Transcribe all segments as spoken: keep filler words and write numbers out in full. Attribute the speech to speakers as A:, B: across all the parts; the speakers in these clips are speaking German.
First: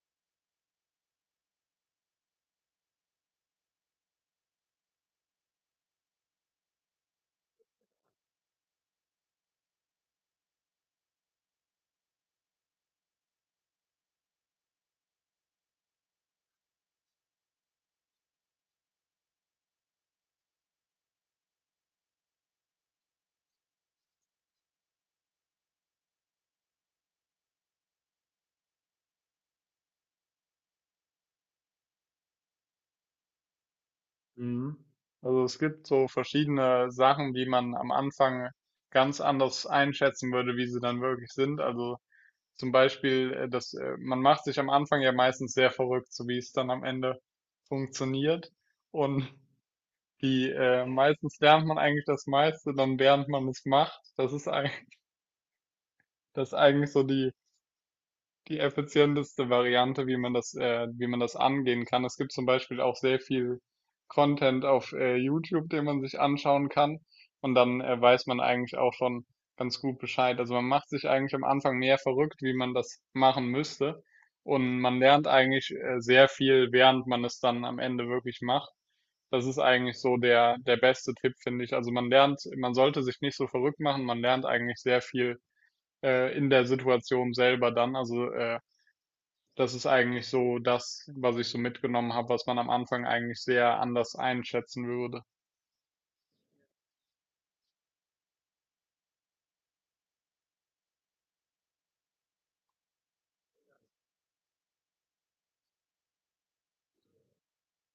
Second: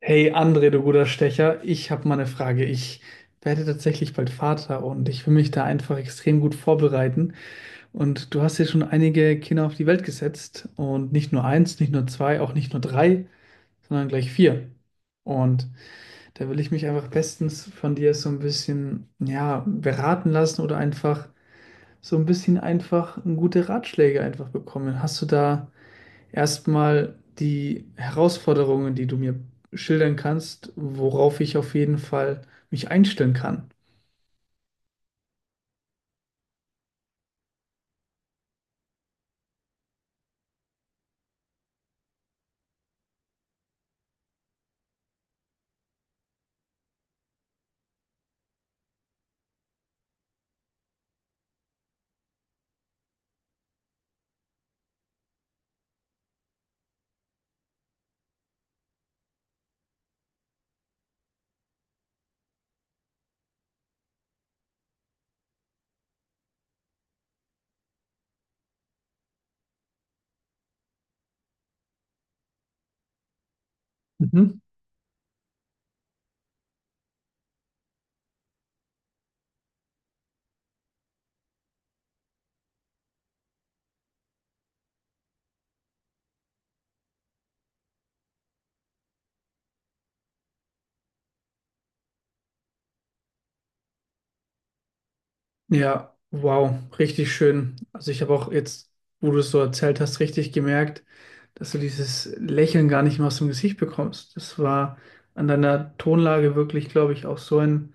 A: Hey André, du guter Stecher, ich habe mal eine Frage. Ich werde tatsächlich bald Vater und ich will mich da einfach extrem gut vorbereiten. Und du hast ja schon einige Kinder auf die Welt gesetzt und nicht nur eins, nicht nur zwei, auch nicht nur drei, sondern gleich vier. Und da will ich mich einfach bestens von dir so ein bisschen, ja, beraten lassen oder einfach so ein bisschen einfach gute Ratschläge einfach bekommen. Hast du da erstmal die Herausforderungen, die du mir schildern kannst, worauf ich auf jeden Fall mich einstellen kann.
B: Mhm. Also es gibt so verschiedene Sachen, die man am Anfang ganz anders einschätzen würde, wie sie dann wirklich sind. Also zum Beispiel, äh, dass äh, man macht sich am Anfang ja meistens sehr verrückt, so wie es dann am Ende funktioniert. Und die äh, meistens lernt man eigentlich das meiste, dann während man es macht. Das ist eigentlich, das ist eigentlich so die die effizienteste Variante, wie man das, äh, wie man das angehen kann. Es gibt zum Beispiel auch sehr viel Content auf äh, YouTube, den man sich anschauen kann. Und dann äh, weiß man eigentlich auch schon ganz gut Bescheid. Also man macht sich eigentlich am Anfang mehr verrückt, wie man das machen müsste.
A: Mhm.
B: Und man lernt eigentlich äh, sehr viel, während man es dann am Ende wirklich macht. Das ist eigentlich so der, der beste Tipp, finde ich. Also man lernt, man sollte sich nicht so verrückt machen, man lernt eigentlich sehr viel äh, in der Situation selber dann. Also äh, das ist eigentlich so das, was ich so mitgenommen habe, was man am Anfang eigentlich sehr anders einschätzen würde.
A: Ja, wow, richtig schön. Also ich habe auch jetzt, wo du es so erzählt hast, richtig gemerkt, dass du dieses Lächeln gar nicht mehr aus dem Gesicht bekommst. Das war an deiner Tonlage wirklich, glaube ich, auch so ein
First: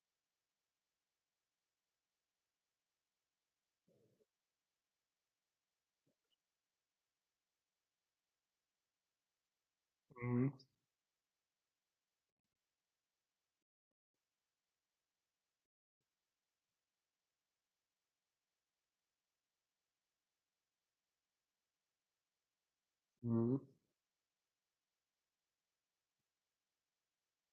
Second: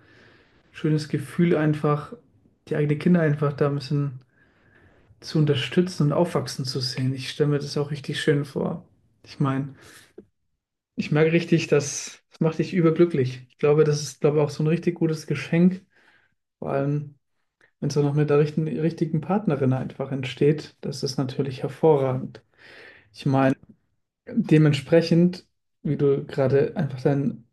A: schönes Gefühl, einfach die eigenen Kinder einfach da ein bisschen zu unterstützen und aufwachsen zu sehen. Ich stelle mir das auch richtig schön vor. Ich meine,
B: Mhm.
A: ich merke richtig, das, das macht dich überglücklich. Ich glaube, das ist, glaube ich, auch so ein richtig gutes Geschenk. Vor allem, wenn es auch noch mit der richten, richtigen Partnerin einfach entsteht, das ist natürlich hervorragend. Ich meine,
B: Mhm.
A: dementsprechend, wie du gerade einfach dein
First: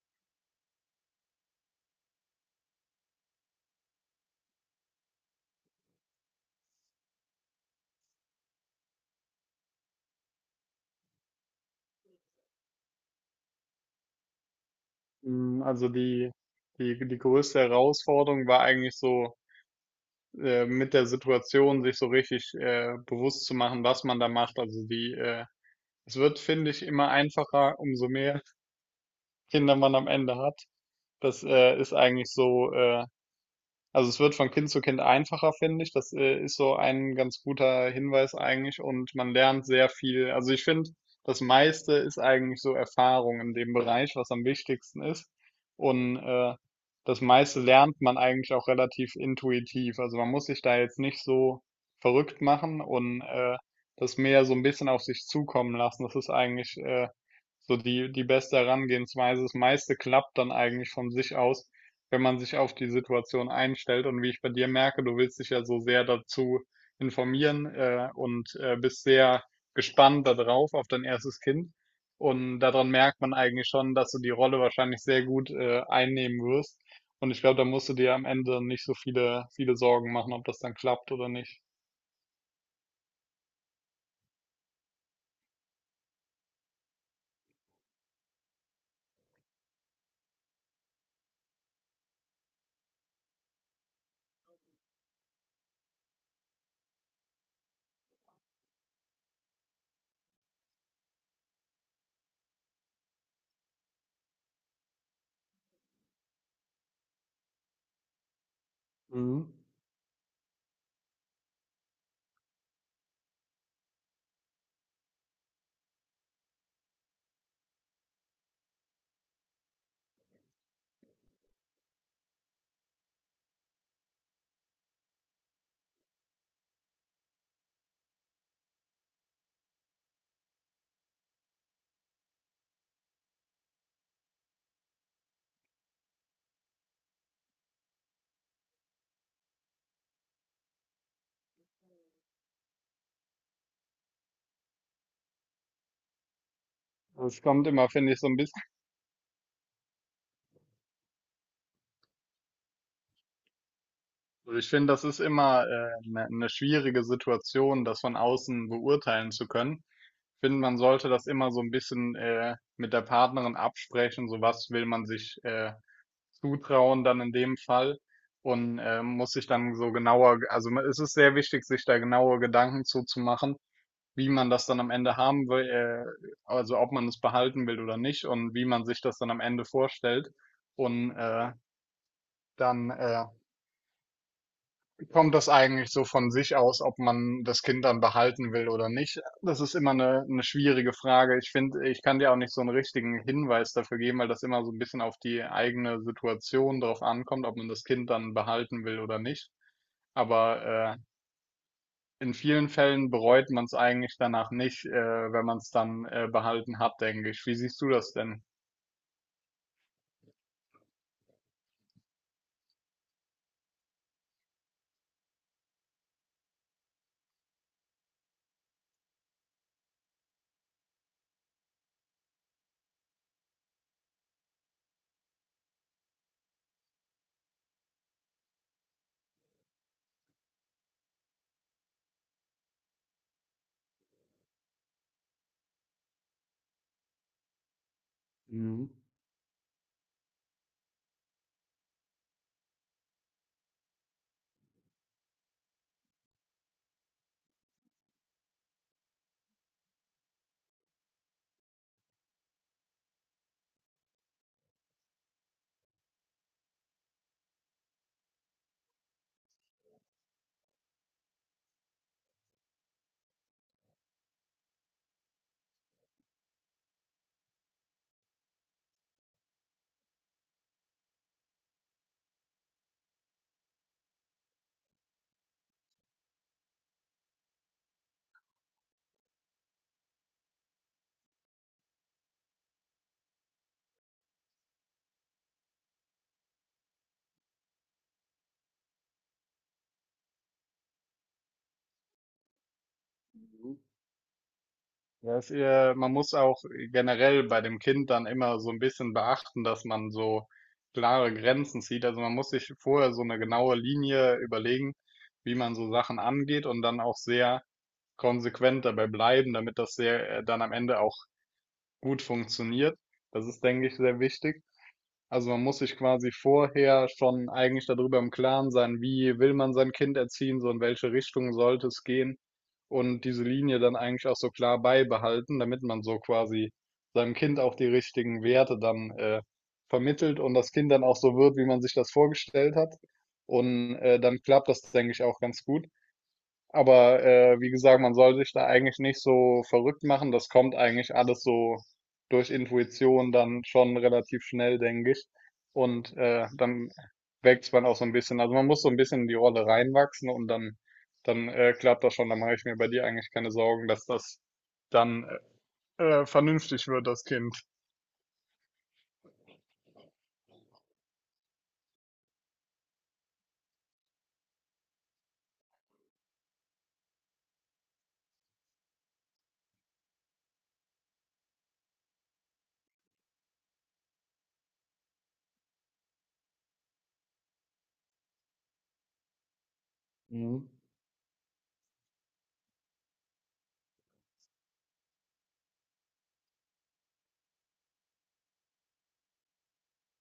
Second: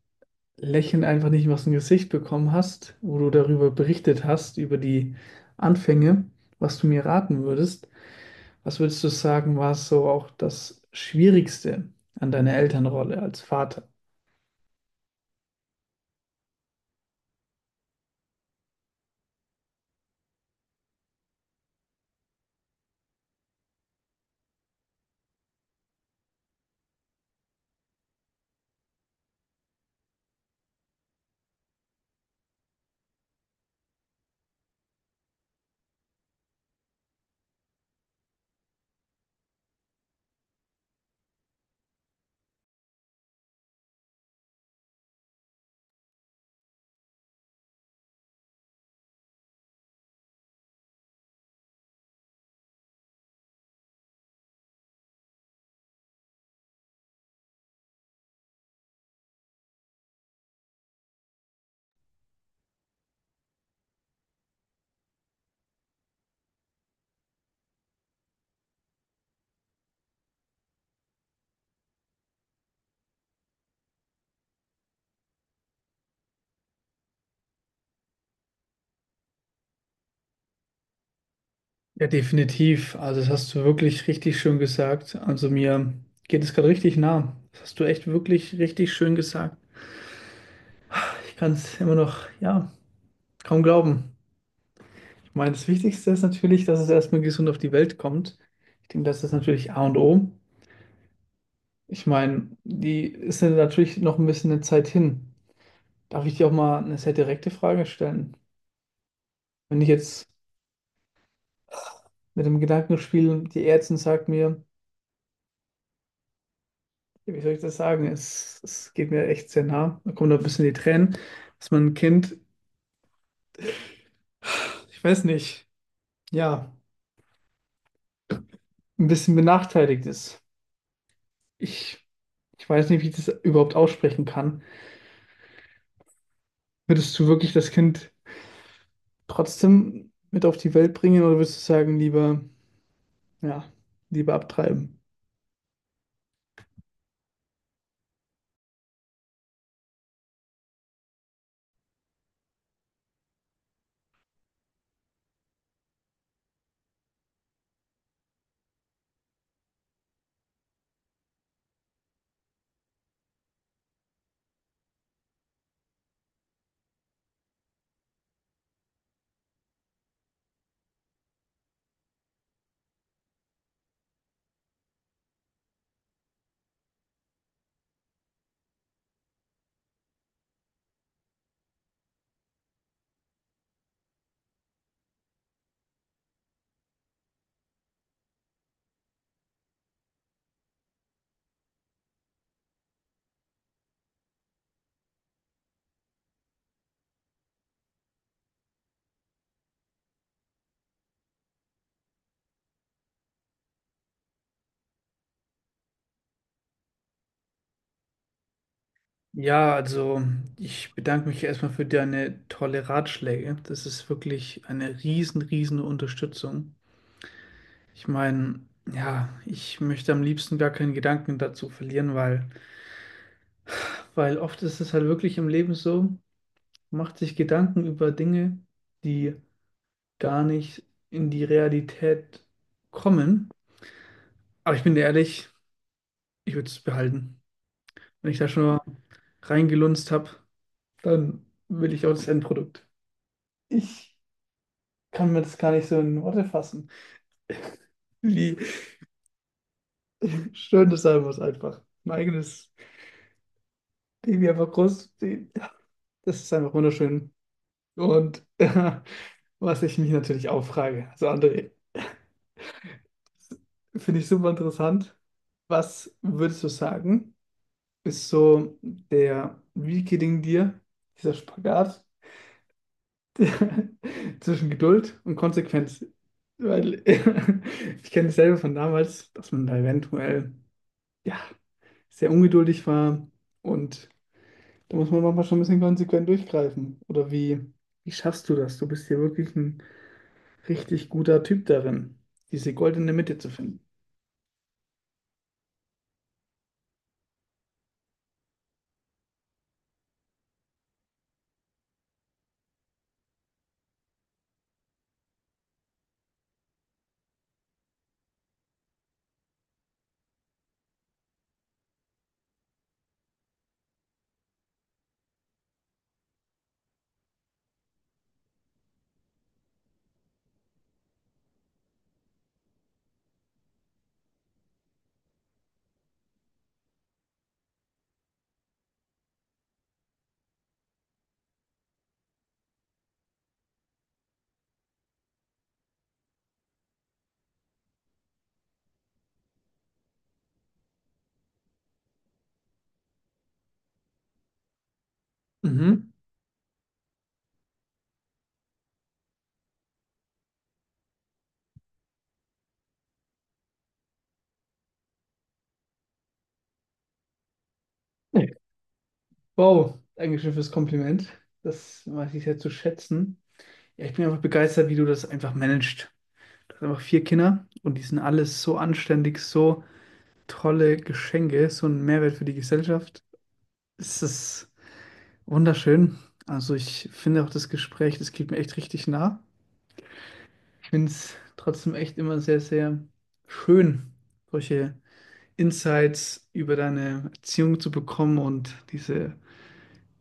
A: Lächeln einfach nicht mehr aus dem Gesicht bekommen hast, wo du darüber berichtet hast, über die Anfänge, was du mir raten würdest, was würdest du sagen, war so auch das Schwierigste an deiner Elternrolle als Vater?
B: Mm, Also die, die, die größte Herausforderung war eigentlich so, äh, mit der Situation sich so richtig äh, bewusst zu machen, was man da macht. Also die, äh, es wird, finde ich, immer einfacher, umso mehr Kinder man am Ende hat. Das äh, ist eigentlich so. äh, Also es wird von Kind zu Kind einfacher, finde ich. Das äh, ist so ein ganz guter Hinweis eigentlich und man lernt sehr viel. Also ich finde, das meiste ist eigentlich so Erfahrung in dem Bereich, was am wichtigsten ist. Und äh, das meiste lernt man eigentlich auch relativ intuitiv. Also man muss sich da jetzt nicht so verrückt machen und äh, das mehr so ein bisschen auf sich zukommen lassen. Das ist eigentlich äh, so die, die beste Herangehensweise. Das meiste klappt dann eigentlich von sich aus, wenn man sich auf die Situation einstellt. Und wie ich bei dir merke, du willst dich ja so sehr dazu informieren äh, und äh, bist sehr gespannt darauf, auf dein erstes Kind. Und daran merkt man eigentlich schon, dass du die Rolle wahrscheinlich sehr gut äh, einnehmen wirst. Und ich glaube, da musst du dir am Ende nicht so viele, viele Sorgen machen, ob das dann klappt oder nicht.
A: Ja, definitiv. Also das hast du wirklich richtig schön gesagt. Also mir geht es gerade richtig nah. Das hast du echt wirklich richtig schön gesagt. Ich kann es immer noch, ja, kaum glauben. Ich meine, das Wichtigste ist natürlich, dass es erstmal gesund auf die Welt kommt. Ich denke, das ist natürlich A und O. Ich meine, die ist ja natürlich noch ein bisschen eine Zeit hin. Darf ich dir auch mal eine sehr direkte Frage stellen?
B: Mhm.
A: Wenn ich jetzt mit dem Gedanken spiele, die Ärztin sagt mir, wie soll ich das sagen? Es, es geht mir echt sehr nah. Da kommen noch ein bisschen die Tränen, dass mein Kind, ich weiß nicht, ja, ein bisschen benachteiligt ist. Ich, ich weiß nicht, wie ich das überhaupt aussprechen kann. Würdest du wirklich das Kind trotzdem mit auf die Welt bringen oder würdest du sagen, lieber, ja, lieber abtreiben?
B: Es kommt immer, finde ich, so ein bisschen. Also ich finde, das ist immer eine äh, ne schwierige Situation, das von außen beurteilen zu können. Ich finde, man sollte das immer so ein bisschen äh, mit der Partnerin absprechen, so was will man sich äh, zutrauen dann in dem Fall und äh, muss sich dann so genauer, also ma- es ist sehr wichtig, sich da genaue Gedanken zuzumachen, wie man das dann am Ende haben will, äh, also ob man es behalten will oder nicht und wie man sich das dann am Ende vorstellt und äh, dann äh, kommt das eigentlich so von sich aus, ob man das Kind dann behalten will oder nicht? Das ist immer eine, eine schwierige Frage. Ich finde, ich kann dir auch nicht so einen richtigen Hinweis dafür geben, weil das immer so ein bisschen auf die eigene Situation drauf ankommt, ob man das Kind dann behalten will oder nicht. Aber äh, in vielen Fällen bereut man es eigentlich danach nicht, äh, wenn man es dann äh, behalten hat, denke ich. Wie siehst du das denn?
A: Ja, also ich bedanke mich erstmal für deine tolle Ratschläge. Das ist wirklich eine riesen, riesen Unterstützung. Ich meine, ja, ich möchte am liebsten gar keinen Gedanken dazu verlieren, weil, weil oft ist es halt wirklich im Leben so, man macht sich Gedanken über Dinge, die gar nicht in die Realität kommen. Aber ich bin dir ehrlich, ich würde es behalten. Wenn ich da schon mal
B: Mhm.
A: reingelunzt habe, dann will ich auch das Endprodukt. Ich kann mir das gar nicht so in Worte fassen, wie schön das sein muss einfach. Mein eigenes Baby einfach groß, das ist einfach wunderschön. Und äh, was ich mich natürlich auch frage, also André, finde ich super interessant. Was würdest du sagen, ist so der, wie gelingt dir dieser Spagat der, zwischen Geduld und Konsequenz? Weil ich kenne dasselbe von damals, dass man da eventuell ja, sehr ungeduldig war und da muss man manchmal schon ein bisschen konsequent durchgreifen. Oder wie, wie schaffst du das? Du bist hier wirklich ein richtig guter Typ darin, diese goldene Mitte zu finden.
B: Ja, es, äh, man muss auch generell bei dem Kind dann immer so ein bisschen beachten, dass man so klare Grenzen zieht. Also man muss sich vorher so eine genaue Linie überlegen, wie man so Sachen angeht und dann auch sehr konsequent dabei bleiben, damit das sehr, äh, dann am Ende auch gut funktioniert. Das ist, denke ich, sehr wichtig. Also man muss sich quasi vorher schon eigentlich darüber im Klaren sein, wie will man sein Kind erziehen, so in welche Richtung sollte es gehen und diese Linie dann eigentlich auch so klar beibehalten, damit man so quasi seinem Kind auch die richtigen Werte dann äh, vermittelt und das Kind dann auch so wird, wie man sich das vorgestellt hat. Und äh, dann klappt das, denke ich, auch ganz gut. Aber äh, wie gesagt, man soll sich da eigentlich nicht so verrückt machen. Das kommt eigentlich alles so durch Intuition dann schon relativ schnell, denke ich.
A: Mhm.
B: Und äh, dann wächst man auch so ein bisschen. Also man muss so ein bisschen in die Rolle reinwachsen und dann, dann äh, klappt das schon. Dann mache ich mir bei dir eigentlich keine Sorgen, dass das dann äh, äh, vernünftig wird, das Kind.
A: Nee. Wow, Dankeschön fürs Kompliment. Das weiß ich sehr zu schätzen. Ja, ich bin einfach begeistert, wie du das einfach managst. Du hast einfach vier Kinder und die sind alles so anständig, so tolle Geschenke, so ein Mehrwert für die Gesellschaft. Es ist wunderschön. Also ich finde auch das Gespräch, das geht mir echt richtig nah.
B: Mhm.
A: Ich finde es trotzdem echt immer sehr, sehr schön, solche Insights über deine Erziehung zu bekommen und diese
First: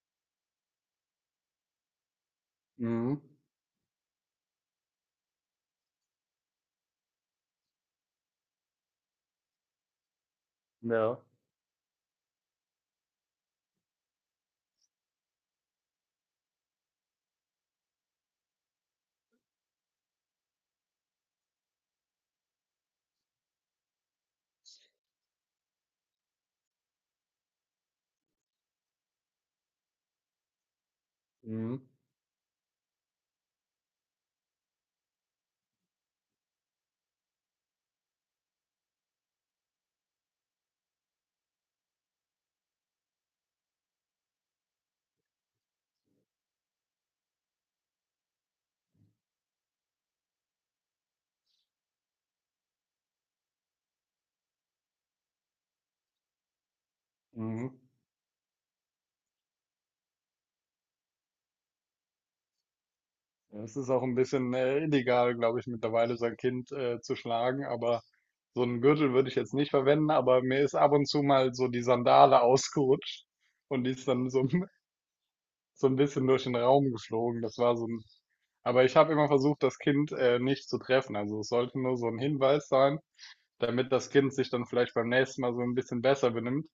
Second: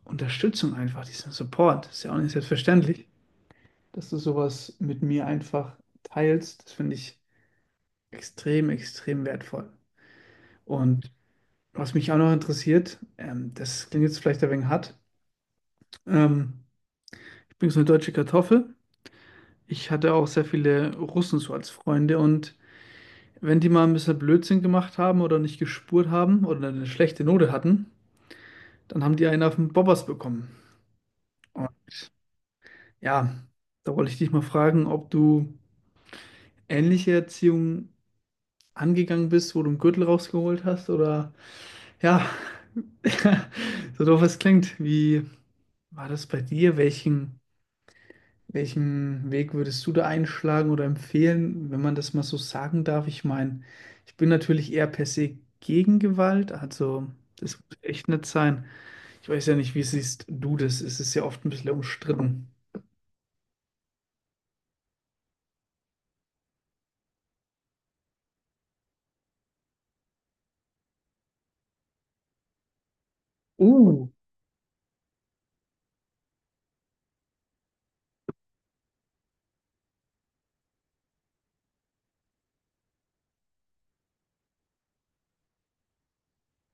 A: Unterstützung einfach, diesen Support. Ist ja auch nicht selbstverständlich,
B: Mhm.
A: dass du sowas mit mir einfach teilst. Das finde ich extrem, extrem wertvoll. Und
B: Ja.
A: was mich auch noch interessiert, ähm, das klingt jetzt vielleicht ein wenig hart, ähm, ich bin so eine deutsche Kartoffel. Ich hatte auch sehr viele Russen so als Freunde und wenn die mal ein bisschen Blödsinn gemacht haben oder nicht gespurt haben oder eine schlechte Note hatten, dann haben die einen auf den Bobbers bekommen. Und
B: Mhm.
A: ja, da wollte ich dich mal fragen, ob du ähnliche Erziehung angegangen bist, wo du einen Gürtel rausgeholt hast oder ja, so doof es klingt. Wie war das bei dir? Welchen, welchen Weg würdest du da einschlagen oder empfehlen, wenn man das mal so sagen darf? Ich meine, ich bin natürlich eher per se gegen Gewalt, also das
B: Mhm.
A: muss echt nicht sein. Ich weiß ja nicht, wie siehst du das? Es ist ja oft ein bisschen umstritten.
B: Ja, Es ist auch ein bisschen äh, illegal, glaube ich, mittlerweile sein Kind äh, zu schlagen, aber so einen Gürtel würde ich jetzt nicht verwenden, aber mir ist ab und zu mal so die Sandale ausgerutscht und die
A: Uh,
B: ist dann so, ein- so ein bisschen durch den Raum geflogen. Das war so ein, Aber ich habe immer versucht, das Kind äh, nicht zu treffen. Also es sollte nur so ein Hinweis sein, damit das Kind sich dann vielleicht beim nächsten Mal so ein bisschen besser benimmt.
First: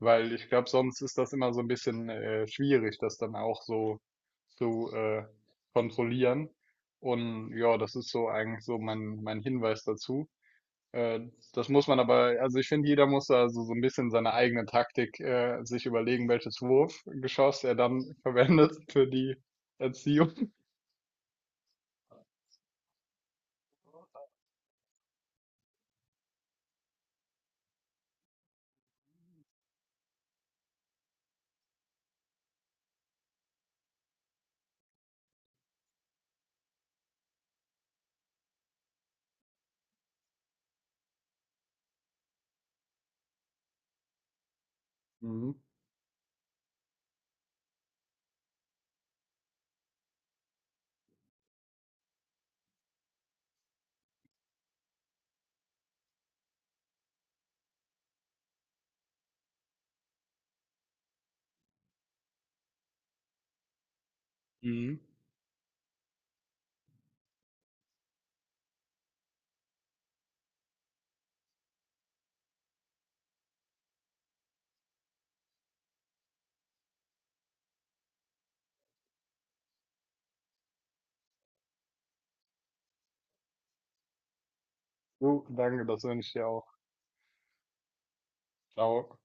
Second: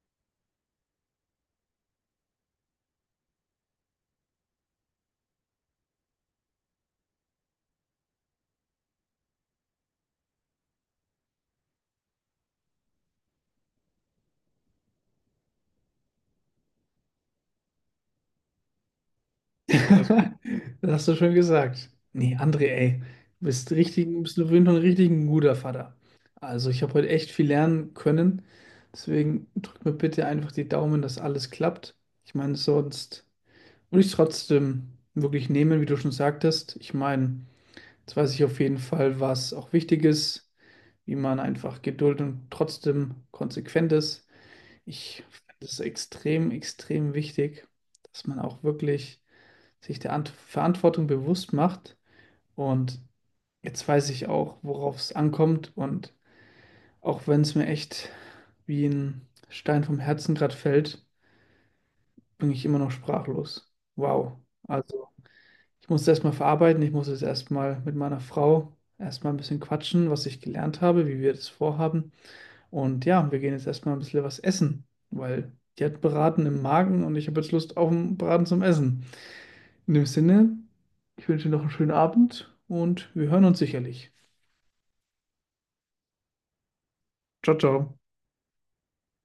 B: Weil ich glaube, sonst ist das immer so ein bisschen äh, schwierig, das dann auch so zu äh, kontrollieren. Und ja, das ist so eigentlich so mein, mein Hinweis dazu. Äh, das muss man aber, also ich finde, jeder muss da so, so, ein bisschen seine eigene Taktik äh, sich überlegen, welches Wurfgeschoss er dann verwendet für die
A: also,
B: Erziehung.
A: das hast du schön gesagt. Nee, André, ey, du bist richtig, du bist auf jeden Fall ein richtig ein guter Vater. Also, ich habe heute echt viel lernen können. Deswegen drück mir bitte einfach die Daumen, dass alles klappt. Ich meine, sonst würde ich es trotzdem wirklich nehmen, wie du schon sagtest. Ich meine, jetzt weiß ich auf jeden Fall, was auch wichtig ist, wie man einfach Geduld und trotzdem konsequent ist. Ich
B: Mhm.
A: finde es extrem, extrem wichtig, dass man auch wirklich sich der Ant Verantwortung bewusst macht. Und jetzt weiß ich auch, worauf es ankommt. Und auch wenn es mir echt wie ein Stein vom Herzen gerade fällt, bin ich immer noch sprachlos. Wow.
B: Mhm.
A: Also ich muss es erstmal verarbeiten. Ich muss es erstmal mit meiner Frau erstmal ein bisschen quatschen, was ich gelernt habe, wie wir das vorhaben. Und ja, wir gehen jetzt erstmal ein bisschen was essen, weil die hat Braten im Magen und ich habe jetzt Lust auf einen Braten zum Essen. In dem Sinne, ich wünsche dir noch einen schönen Abend und wir hören uns sicherlich.
B: So, danke, das wünsche ich dir auch.
A: Ciao, ciao.
B: Ciao.